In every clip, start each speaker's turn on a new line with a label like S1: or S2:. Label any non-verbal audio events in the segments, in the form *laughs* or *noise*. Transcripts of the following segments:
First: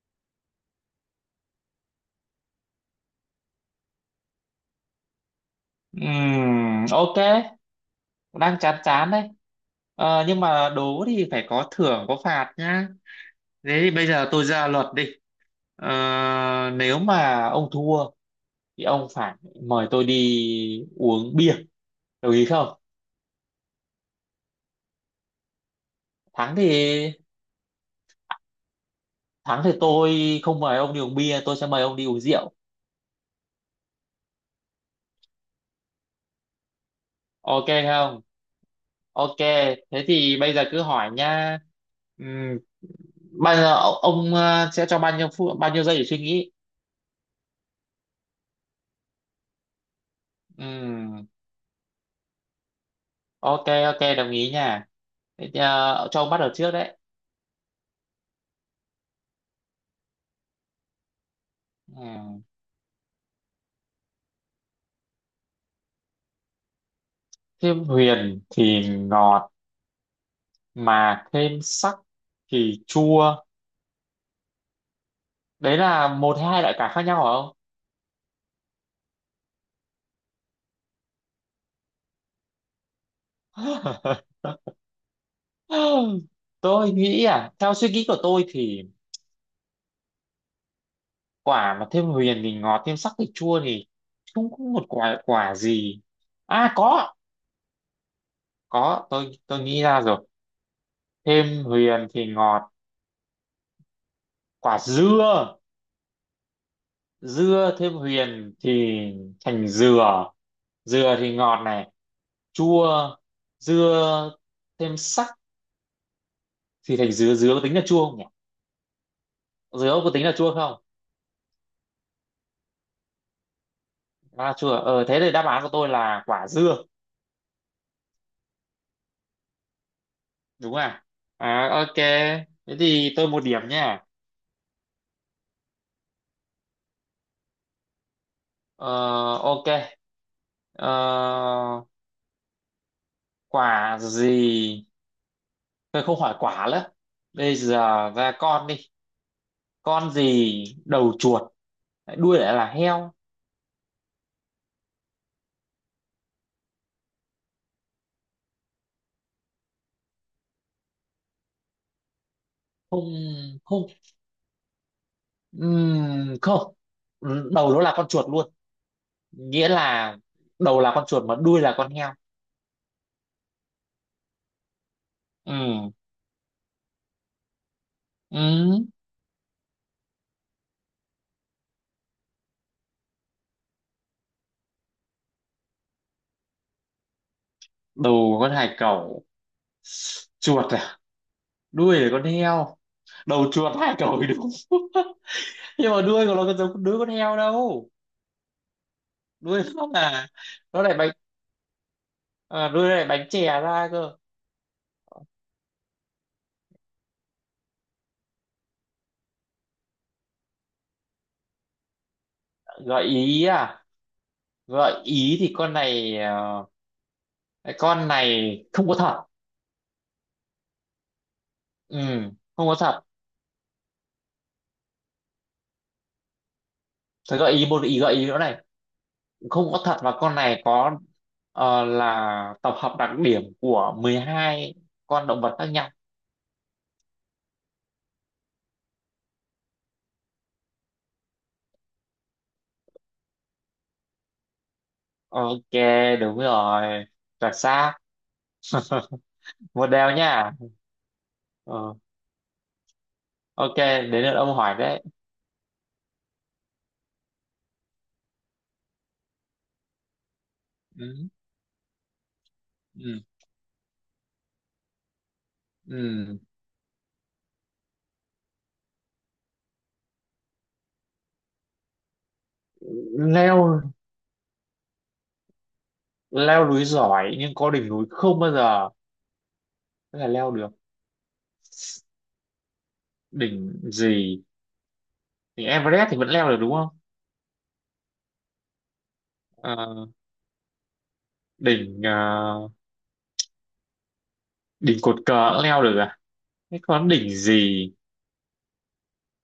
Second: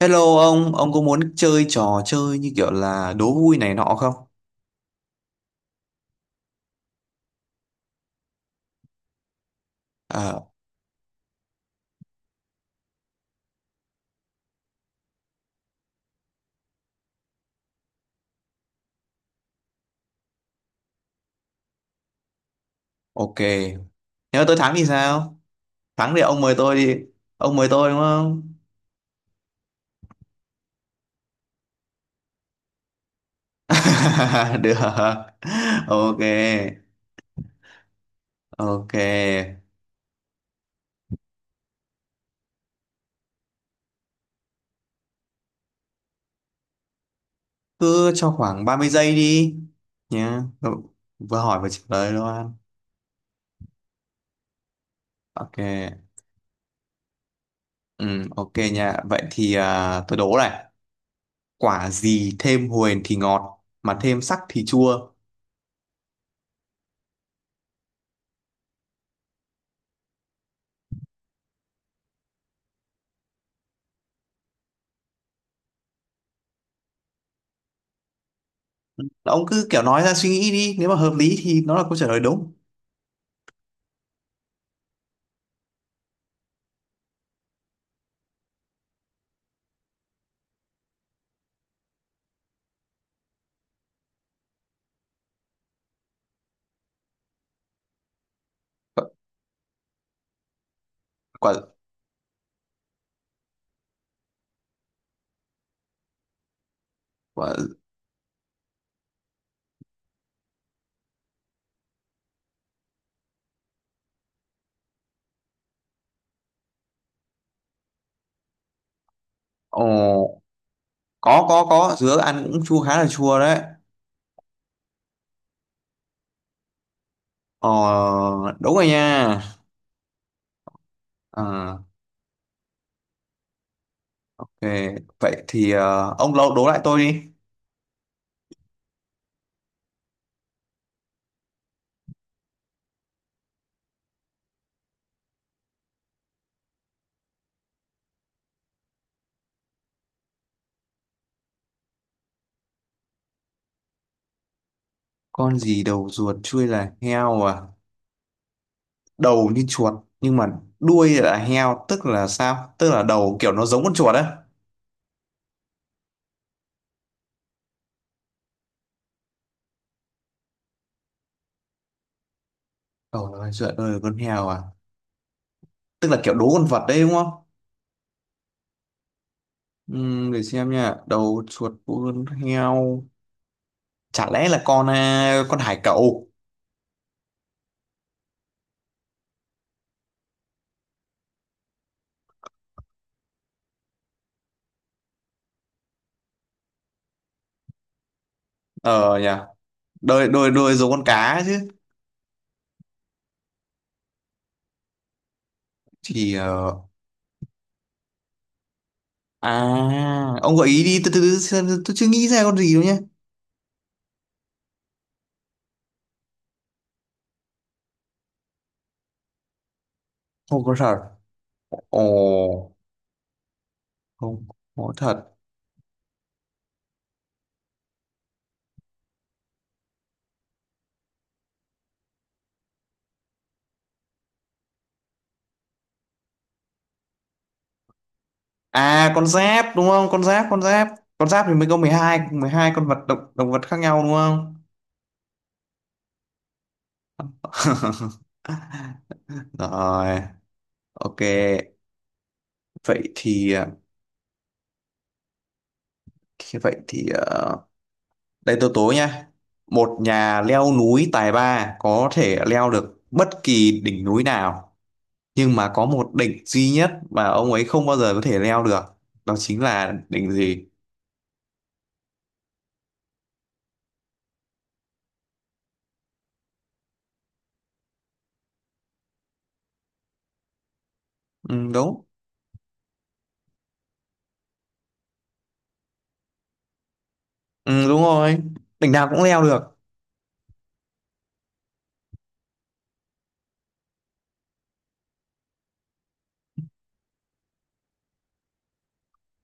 S1: Hello ông có muốn chơi trò chơi như kiểu là đố vui này nọ không?
S2: Ok, đang chán chán đấy. Nhưng
S1: À,
S2: mà đố thì phải có thưởng có phạt nhá. Thế thì bây giờ tôi ra luật đi. Ờ, Nếu mà ông thua thì ông phải mời tôi đi uống bia. Đồng ý không?
S1: ok. Nếu tôi thắng thì sao? Thắng thì ông
S2: Thắng
S1: mời
S2: thì
S1: tôi đi. Ông mời tôi đúng không?
S2: thắng thì tôi không mời ông đi uống bia, tôi sẽ mời ông đi uống rượu.
S1: *laughs* Được. Ok.
S2: Ok không?
S1: Ok.
S2: Ok, thế thì bây giờ cứ hỏi nha. Ừm, bao giờ ông sẽ cho bao nhiêu phút, bao nhiêu giây để suy nghĩ?
S1: Cứ cho khoảng 30 giây đi. Nhá. Ờ,
S2: Ừm.
S1: Vừa hỏi vừa trả lời luôn.
S2: Ok, ok, đồng ý nha. Thế
S1: Ok.
S2: thì, cho ông bắt đầu trước đấy.
S1: Ừ, ok nha. Vậy thì à, tôi đố này. Quả gì
S2: Ừ.
S1: thêm huyền thì ngọt, mà thêm sắc thì chua.
S2: Thêm huyền thì ngọt mà thêm sắc thì chua, đấy là một hay hai loại cả khác nhau hả
S1: Ông cứ kiểu nói ra suy nghĩ đi, nếu mà hợp lý thì nó là câu trả lời đúng.
S2: ông? *laughs* Tôi nghĩ à, theo suy nghĩ của tôi thì quả mà thêm huyền thì ngọt, thêm sắc thì chua thì không có một quả quả gì. À có
S1: quả
S2: có tôi nghĩ ra rồi.
S1: quả
S2: Thêm huyền thì ngọt. Quả dưa.
S1: quả.
S2: Dưa thêm huyền thì thành dừa, dừa thì ngọt này. Chua. Dưa thêm sắc thì thành dứa, dứa có tính là chua không nhỉ? Dứa có tính là
S1: Ồ,
S2: chua không?
S1: có, dứa ăn cũng chua, khá là chua đấy.
S2: À, chua. Ờ thế thì đáp án của tôi là quả dưa,
S1: ờ Đúng rồi nha.
S2: đúng không ạ? À
S1: Ờ,
S2: ok, thế thì tôi một điểm nha.
S1: ok, vậy thì ông lâu đố lại tôi đi.
S2: Ờ, ok. ờ, Quả gì, tôi không hỏi quả nữa, bây giờ ra con đi. Con gì đầu chuột lại đuôi lại là heo?
S1: Con gì đầu ruột chui là heo à? Đầu như chuột nhưng mà đuôi là heo, tức là sao? Tức là
S2: Không,
S1: đầu kiểu nó giống
S2: không,
S1: con chuột á?
S2: không, đầu nó là con chuột luôn, nghĩa là đầu là con chuột mà đuôi là con heo.
S1: Đầu là chuột đuôi là con heo à?
S2: Ừm.
S1: Tức là kiểu đố con vật đấy đúng không?
S2: Ừm.
S1: Để xem nha, đầu chuột đuôi con heo. Chả lẽ là con à, con hải cẩu?
S2: Đầu con hải cẩu, chuột à, đuôi là con heo. Đầu chuột hải cẩu thì đúng, *laughs* nhưng mà đuôi của nó có giống đuôi con heo đâu.
S1: Ờ nhỉ.
S2: Đuôi nó
S1: đôi
S2: là,
S1: đôi đôi
S2: nó
S1: giống
S2: lại
S1: con
S2: bánh,
S1: cá chứ.
S2: à, đuôi nó lại bánh chè ra cơ.
S1: Thì ông gợi ý đi, từ từ từ xem, tôi chưa nghĩ ra con gì đâu nhé.
S2: Gợi ý à, gợi ý thì con này cái con này không có thật.
S1: Không có thật. Ồ.
S2: Không có thật.
S1: Không có thật
S2: Thế gợi ý một ý, gợi ý nữa này, không có thật và con này có, là tập hợp đặc điểm của 12 con động vật khác nhau.
S1: à? Con giáp đúng không? Con giáp. Con giáp thì mới có mười hai con vật, động động vật khác nhau đúng không?
S2: Ok, đúng rồi, chuẩn xác.
S1: *laughs*
S2: *laughs* Một đều
S1: Rồi.
S2: nha.
S1: Ok.
S2: Ờ,
S1: vậy thì à,
S2: ok, đến lượt ông hỏi đấy.
S1: thế vậy thì à, đây tôi tố nha. Một nhà leo núi
S2: Ừ,
S1: tài ba có thể leo được
S2: ừ,
S1: bất kỳ đỉnh núi nào, nhưng mà có một
S2: ừ.
S1: đỉnh duy nhất mà ông ấy không bao giờ có thể leo được. Đó chính là đỉnh gì?
S2: leo leo núi giỏi nhưng có đỉnh núi không bao giờ có thể leo được,
S1: Ừ, đúng.
S2: đỉnh gì? Đỉnh Everest thì vẫn leo được đúng không?
S1: Ừ, đúng rồi. Đỉnh nào cũng leo được.
S2: Ờ, đỉnh đỉnh cột cờ cũng leo được à? Thế còn đỉnh gì?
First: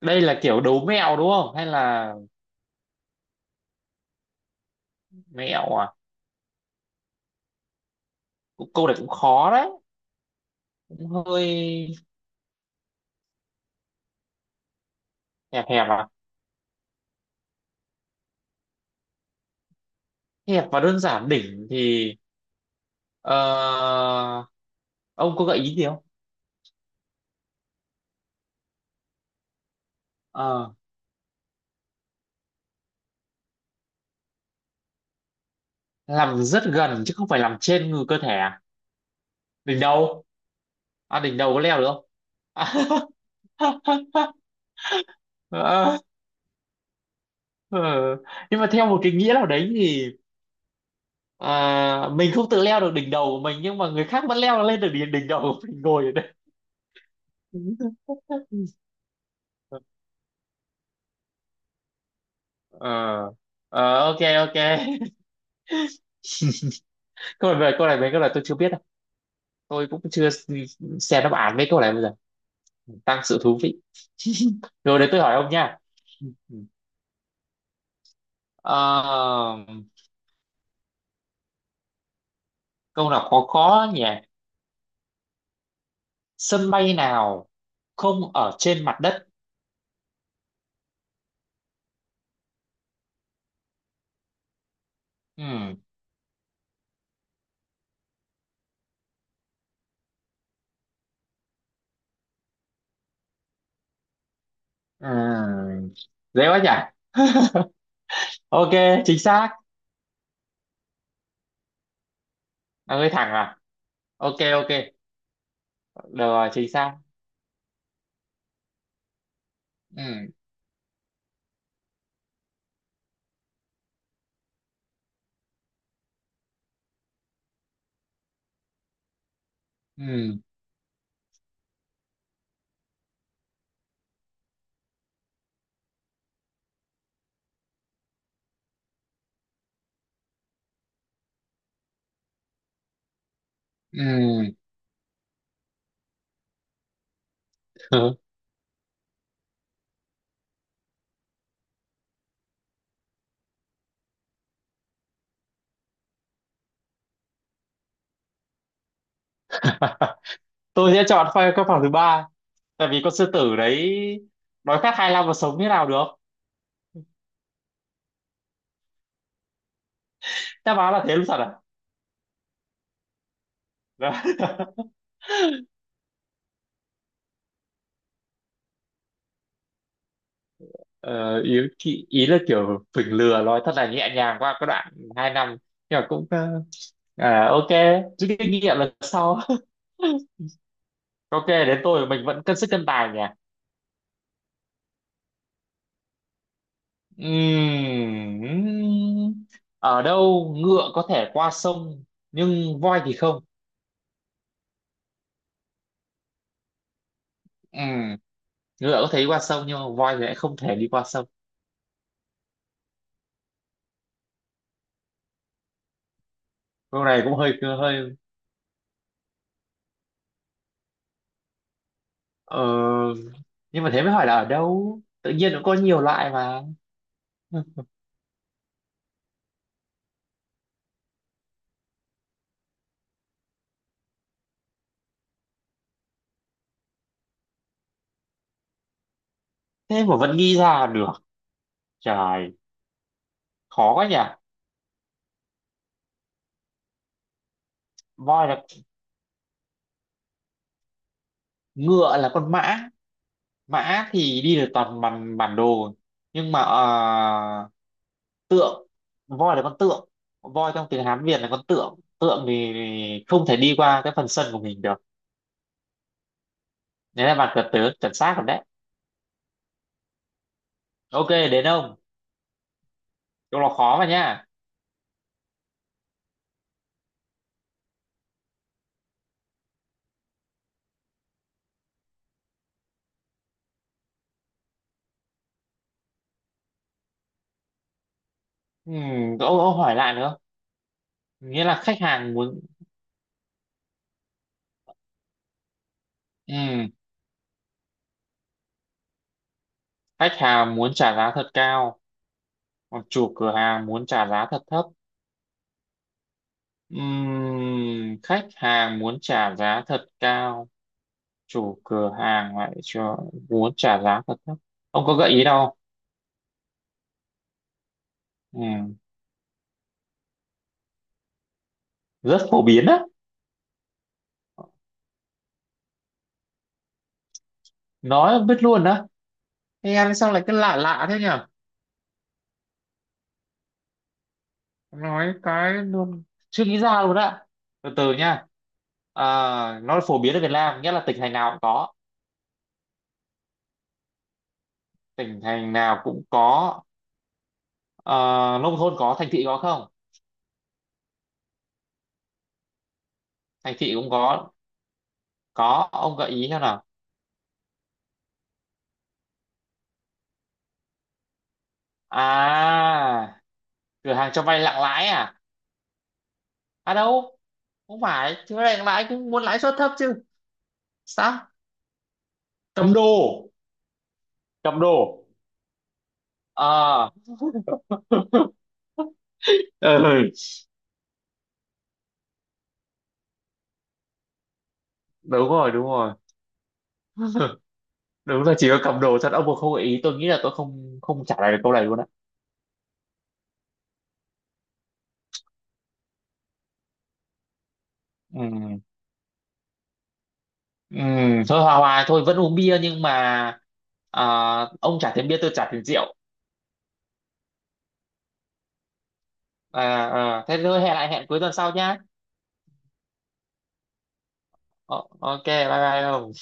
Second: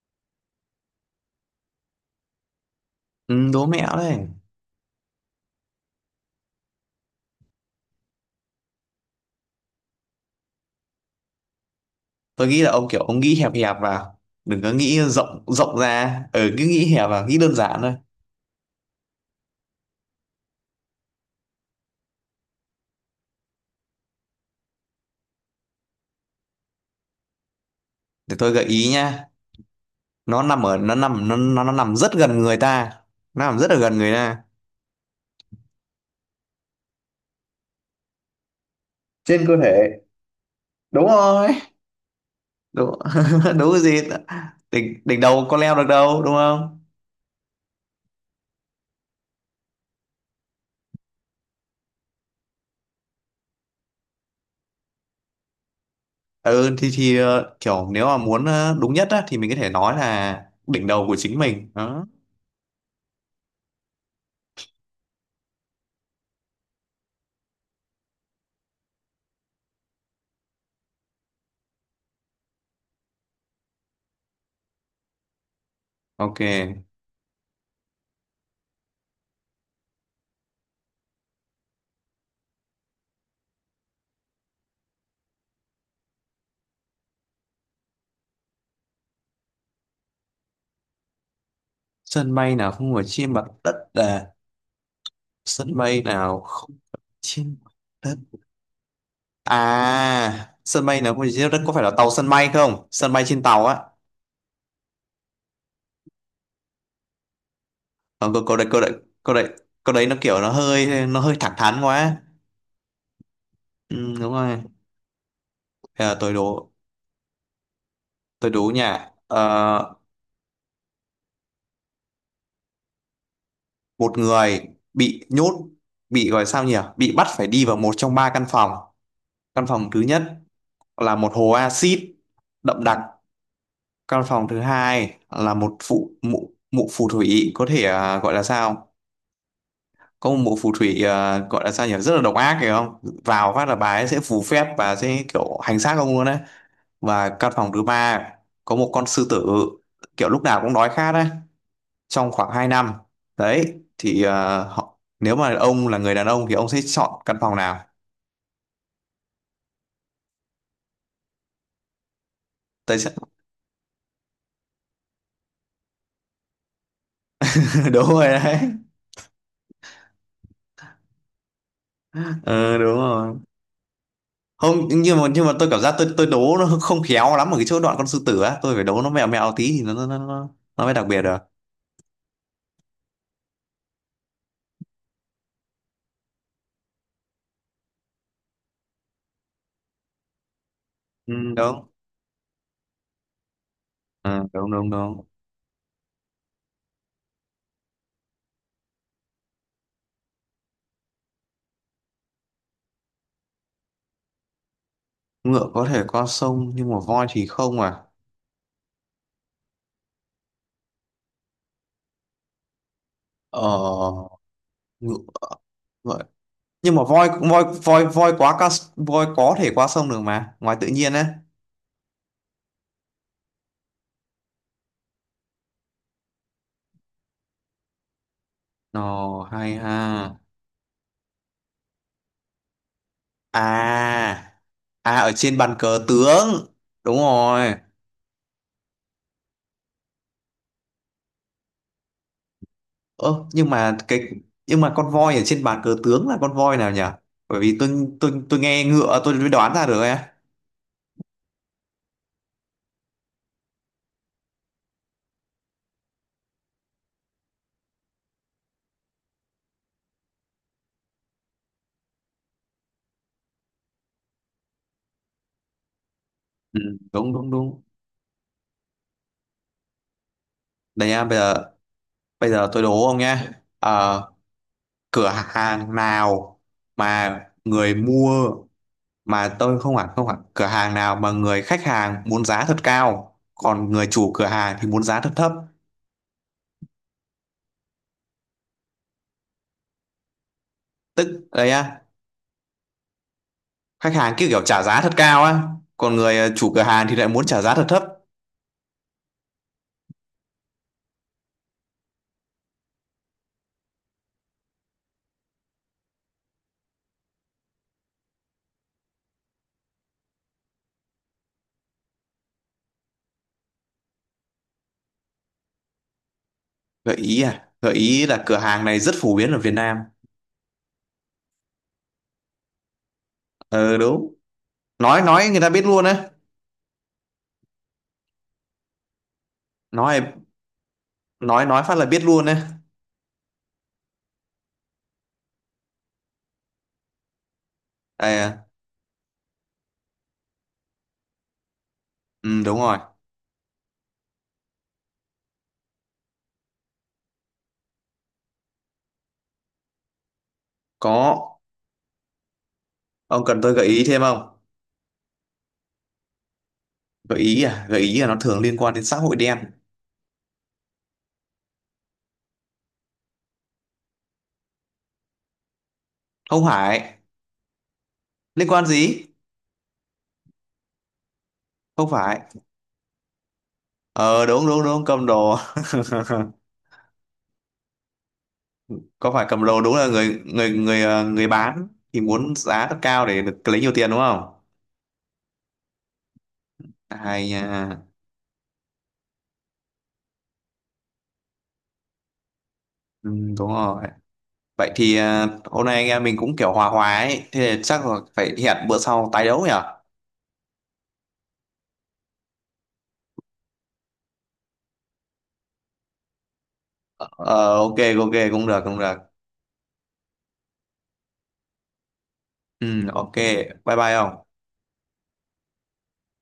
S2: Đây là kiểu đố mẹo đúng không hay là,
S1: Ừ, đố mẹo đấy.
S2: mẹo à? Cũng câu này cũng khó đấy, cũng hơi.
S1: Tôi nghĩ là ông kiểu nghĩ hẹp hẹp vào. Đừng có nghĩ rộng
S2: Hẹp
S1: rộng
S2: hẹp à,
S1: ra. Ừ, cứ nghĩ hẹp vào, nghĩ đơn giản thôi.
S2: hẹp và đơn giản. Đỉnh thì, ờ, ông có gợi ý gì không?
S1: Để tôi gợi ý nha.
S2: Ờ,
S1: Nó nằm rất gần người ta. Nó nằm rất là gần người ta.
S2: làm rất gần chứ không phải làm trên người cơ thể à?
S1: Trên cơ
S2: Đỉnh
S1: thể.
S2: đầu.
S1: Đúng
S2: À, đỉnh
S1: rồi.
S2: đầu có leo được không?
S1: Đúng. *laughs* Đúng cái gì?
S2: *laughs*
S1: Đỉnh đỉnh đầu có leo được
S2: Ờ,
S1: đâu đúng không?
S2: ờ. Nhưng mà theo một cái nghĩa nào đấy thì, à, mình không tự leo được đỉnh đầu của mình nhưng mà người khác vẫn leo lên được đỉnh đỉnh đầu của mình ngồi ở đây.
S1: Ừ, thì kiểu nếu mà muốn
S2: *laughs*
S1: đúng nhất á, thì mình có thể nói là đỉnh đầu của chính mình đó.
S2: Ờ, ờ, ok, ok. *laughs* Câu này về câu này, mấy câu này tôi chưa biết đâu, tôi cũng chưa xem đáp án mấy câu này, bây giờ tăng sự thú vị. *laughs* Rồi đấy, tôi hỏi ông nha.
S1: Ok.
S2: Ờ, câu nào khó khó nhỉ. Sân bay nào không ở trên mặt đất?
S1: Sân bay nào không phải trên mặt đất à? Sân
S2: Ừ.
S1: bay nào không trên mặt đất à? Sân bay nào không phải trên mặt đất? Có phải là tàu sân bay không, sân bay trên tàu á?
S2: Ừ. Dễ quá nhỉ. *laughs*
S1: Ờ, câu
S2: Ok,
S1: câu đấy
S2: chính
S1: câu đấy
S2: xác.
S1: nó hơi thẳng thắn quá.
S2: Là hơi thẳng à?
S1: Ừ, đúng
S2: Ok,
S1: rồi.
S2: ok,
S1: Bây
S2: được
S1: giờ tôi
S2: rồi, chính
S1: đố
S2: xác.
S1: tôi đố nha. Ờ,
S2: Ừ.
S1: Một người bị nhốt bị gọi sao nhỉ bị bắt phải đi vào một trong ba căn phòng. Căn phòng thứ nhất
S2: Ừ.
S1: là một hồ axit đậm đặc. Căn phòng thứ hai là một phụ mụ mụ phù thủy, có thể à, gọi là sao... Có một mụ phù thủy, à, gọi là sao nhỉ, rất là độc ác phải không? Vào phát là bà ấy sẽ phù phép và sẽ kiểu hành xác ông luôn đấy. Và căn phòng thứ
S2: Ừ.
S1: ba có một con sư tử kiểu lúc nào cũng đói khát đấy trong khoảng 2 năm. Đấy thì họ, nếu mà ông là người đàn ông thì ông sẽ chọn căn phòng nào?
S2: *laughs* Tôi sẽ chọn các phòng thứ ba, tại
S1: Tôi
S2: vì
S1: sẽ
S2: con sư tử đấy đói khát 25 mà sống như nào được.
S1: *laughs* Đúng rồi đấy.
S2: Đáp án là thế luôn thật à?
S1: Ừ, đúng rồi.
S2: Đó.
S1: Không, nhưng mà tôi cảm giác tôi đố nó không khéo lắm ở cái chỗ đoạn con sư tử á, tôi phải đố nó mẹo mẹo tí thì nó
S2: *laughs*
S1: mới đặc biệt được.
S2: Ờ, ý, ý ý là kiểu phỉnh lừa nói thật là nhẹ nhàng qua cái đoạn hai năm, nhưng mà cũng, à, ok, rút kinh nghiệm lần sau. *laughs*
S1: Ừ,
S2: Ok, đến
S1: đúng.
S2: tôi. Mình vẫn cân sức cân tài nhỉ.
S1: Ờ, đúng đúng đúng.
S2: Ừm, Ở đâu ngựa có thể qua sông nhưng voi thì không?
S1: Ngựa có thể qua sông nhưng mà voi thì không à?
S2: Ừm, Ngựa có thể đi qua sông nhưng mà voi thì lại không thể đi qua sông.
S1: Ờ ngựa Vậy. Nhưng mà
S2: Câu này
S1: voi
S2: cũng hơi
S1: voi voi
S2: hơi.
S1: voi quá ca. Voi có thể qua sông được mà ngoài tự nhiên á.
S2: ờ, nhưng mà thế mới hỏi là ở đâu, tự nhiên nó có nhiều loại mà.
S1: Ồ hay ha. À, ở trên bàn cờ tướng. Đúng rồi.
S2: Thế mà vẫn nghĩ ra được, trời,
S1: Ơ nhưng
S2: khó
S1: mà
S2: quá nhỉ.
S1: cái Nhưng mà con voi ở trên bàn cờ tướng là con voi nào nhỉ? Bởi vì tôi tôi
S2: Voi
S1: tôi
S2: là,
S1: nghe ngựa tôi mới đoán ra được ấy.
S2: ngựa là con mã, mã thì đi được toàn bản bản đồ, nhưng mà tượng, voi là con tượng, voi trong tiếng Hán Việt là con tượng, tượng thì không thể đi qua cái phần sân của mình được.
S1: Ừ,
S2: Đấy
S1: đúng
S2: là
S1: đúng
S2: bạn cật
S1: đúng.
S2: tớ chuẩn xác rồi đấy.
S1: Đây nha,
S2: Ok,
S1: bây giờ
S2: đến ông.
S1: bây giờ tôi đố ông nhé.
S2: Câu là khó mà
S1: Ờ,
S2: nha.
S1: Cửa hàng nào mà người mua, mà tôi không hẳn, cửa hàng nào mà người khách hàng muốn giá thật cao, còn người chủ cửa hàng thì muốn giá thật thấp.
S2: Ông hỏi lại nữa.
S1: Tức
S2: Nghĩa
S1: đây
S2: là khách
S1: á,
S2: hàng muốn.
S1: khách hàng cứ kiểu trả giá thật cao á, còn người chủ cửa
S2: Ừ,
S1: hàng thì lại muốn trả giá thật thấp.
S2: khách hàng muốn trả giá thật cao, còn chủ cửa hàng muốn trả giá thật thấp. Khách hàng muốn trả giá thật cao, chủ cửa hàng lại cho muốn trả giá thật thấp. Ông có gợi ý đâu? Không?
S1: Gợi ý à? Gợi ý là cửa hàng
S2: Ừm,
S1: này rất phổ biến ở Việt Nam.
S2: rất phổ biến á,
S1: Ờ Đúng. Nói người ta biết luôn á.
S2: nói biết luôn á. Thế em sao
S1: nói
S2: lại cứ lạ lạ thế nhỉ?
S1: nói nói phát là biết luôn á.
S2: Nói cái luôn, chưa nghĩ ra luôn á. Từ từ nha.
S1: À.
S2: À, nó phổ biến ở Việt Nam, nghĩa là tỉnh thành nào cũng có,
S1: Ừ, đúng rồi.
S2: tỉnh thành nào cũng có. Ờ, nông thôn có, thành thị có không?
S1: Có. Ông cần tôi
S2: Thành
S1: gợi
S2: thị
S1: ý
S2: cũng
S1: thêm không?
S2: có. Có, ông gợi ý xem nào.
S1: Gợi ý à? Gợi ý là nó thường liên quan đến xã hội đen.
S2: À, cửa hàng cho vay nặng lãi à?
S1: Không
S2: À
S1: phải.
S2: đâu, không phải chứ,
S1: Liên
S2: vay
S1: quan
S2: nặng lãi
S1: gì?
S2: cũng muốn lãi suất thấp chứ. Sao?
S1: Không phải.
S2: Cầm đồ.
S1: Ờ Đúng
S2: Cầm
S1: đúng đúng,
S2: đồ.
S1: cầm đồ.
S2: Ờ. *laughs*
S1: *laughs* Có phải cầm đồ, đúng là
S2: Ừ,
S1: người người người ờ, người bán thì muốn giá thật cao để được lấy nhiều tiền đúng không?
S2: đúng rồi, đúng rồi.
S1: Hay
S2: *laughs*
S1: nha.
S2: Đúng là chỉ có cầm đồ thật, ông mà không gợi ý tôi nghĩ là tôi không, không trả lời được câu này luôn á.
S1: Ừ, đúng rồi. Vậy thì à, hôm nay anh em mình cũng kiểu hòa hòa ấy, thế thì chắc là phải
S2: Ừ.
S1: hẹn bữa sau tái đấu nhỉ?
S2: Ừ, thôi hòa hòa thôi, vẫn uống bia nhưng mà, à, ông trả tiền bia tôi trả tiền rượu.
S1: Ờ, ok. Ok, cũng được cũng được.
S2: À, à, thế thôi hẹn lại, hẹn cuối tuần sau nhá.
S1: Ừ, ok. Bye bye ông.
S2: Ờ, ok, bye bye không.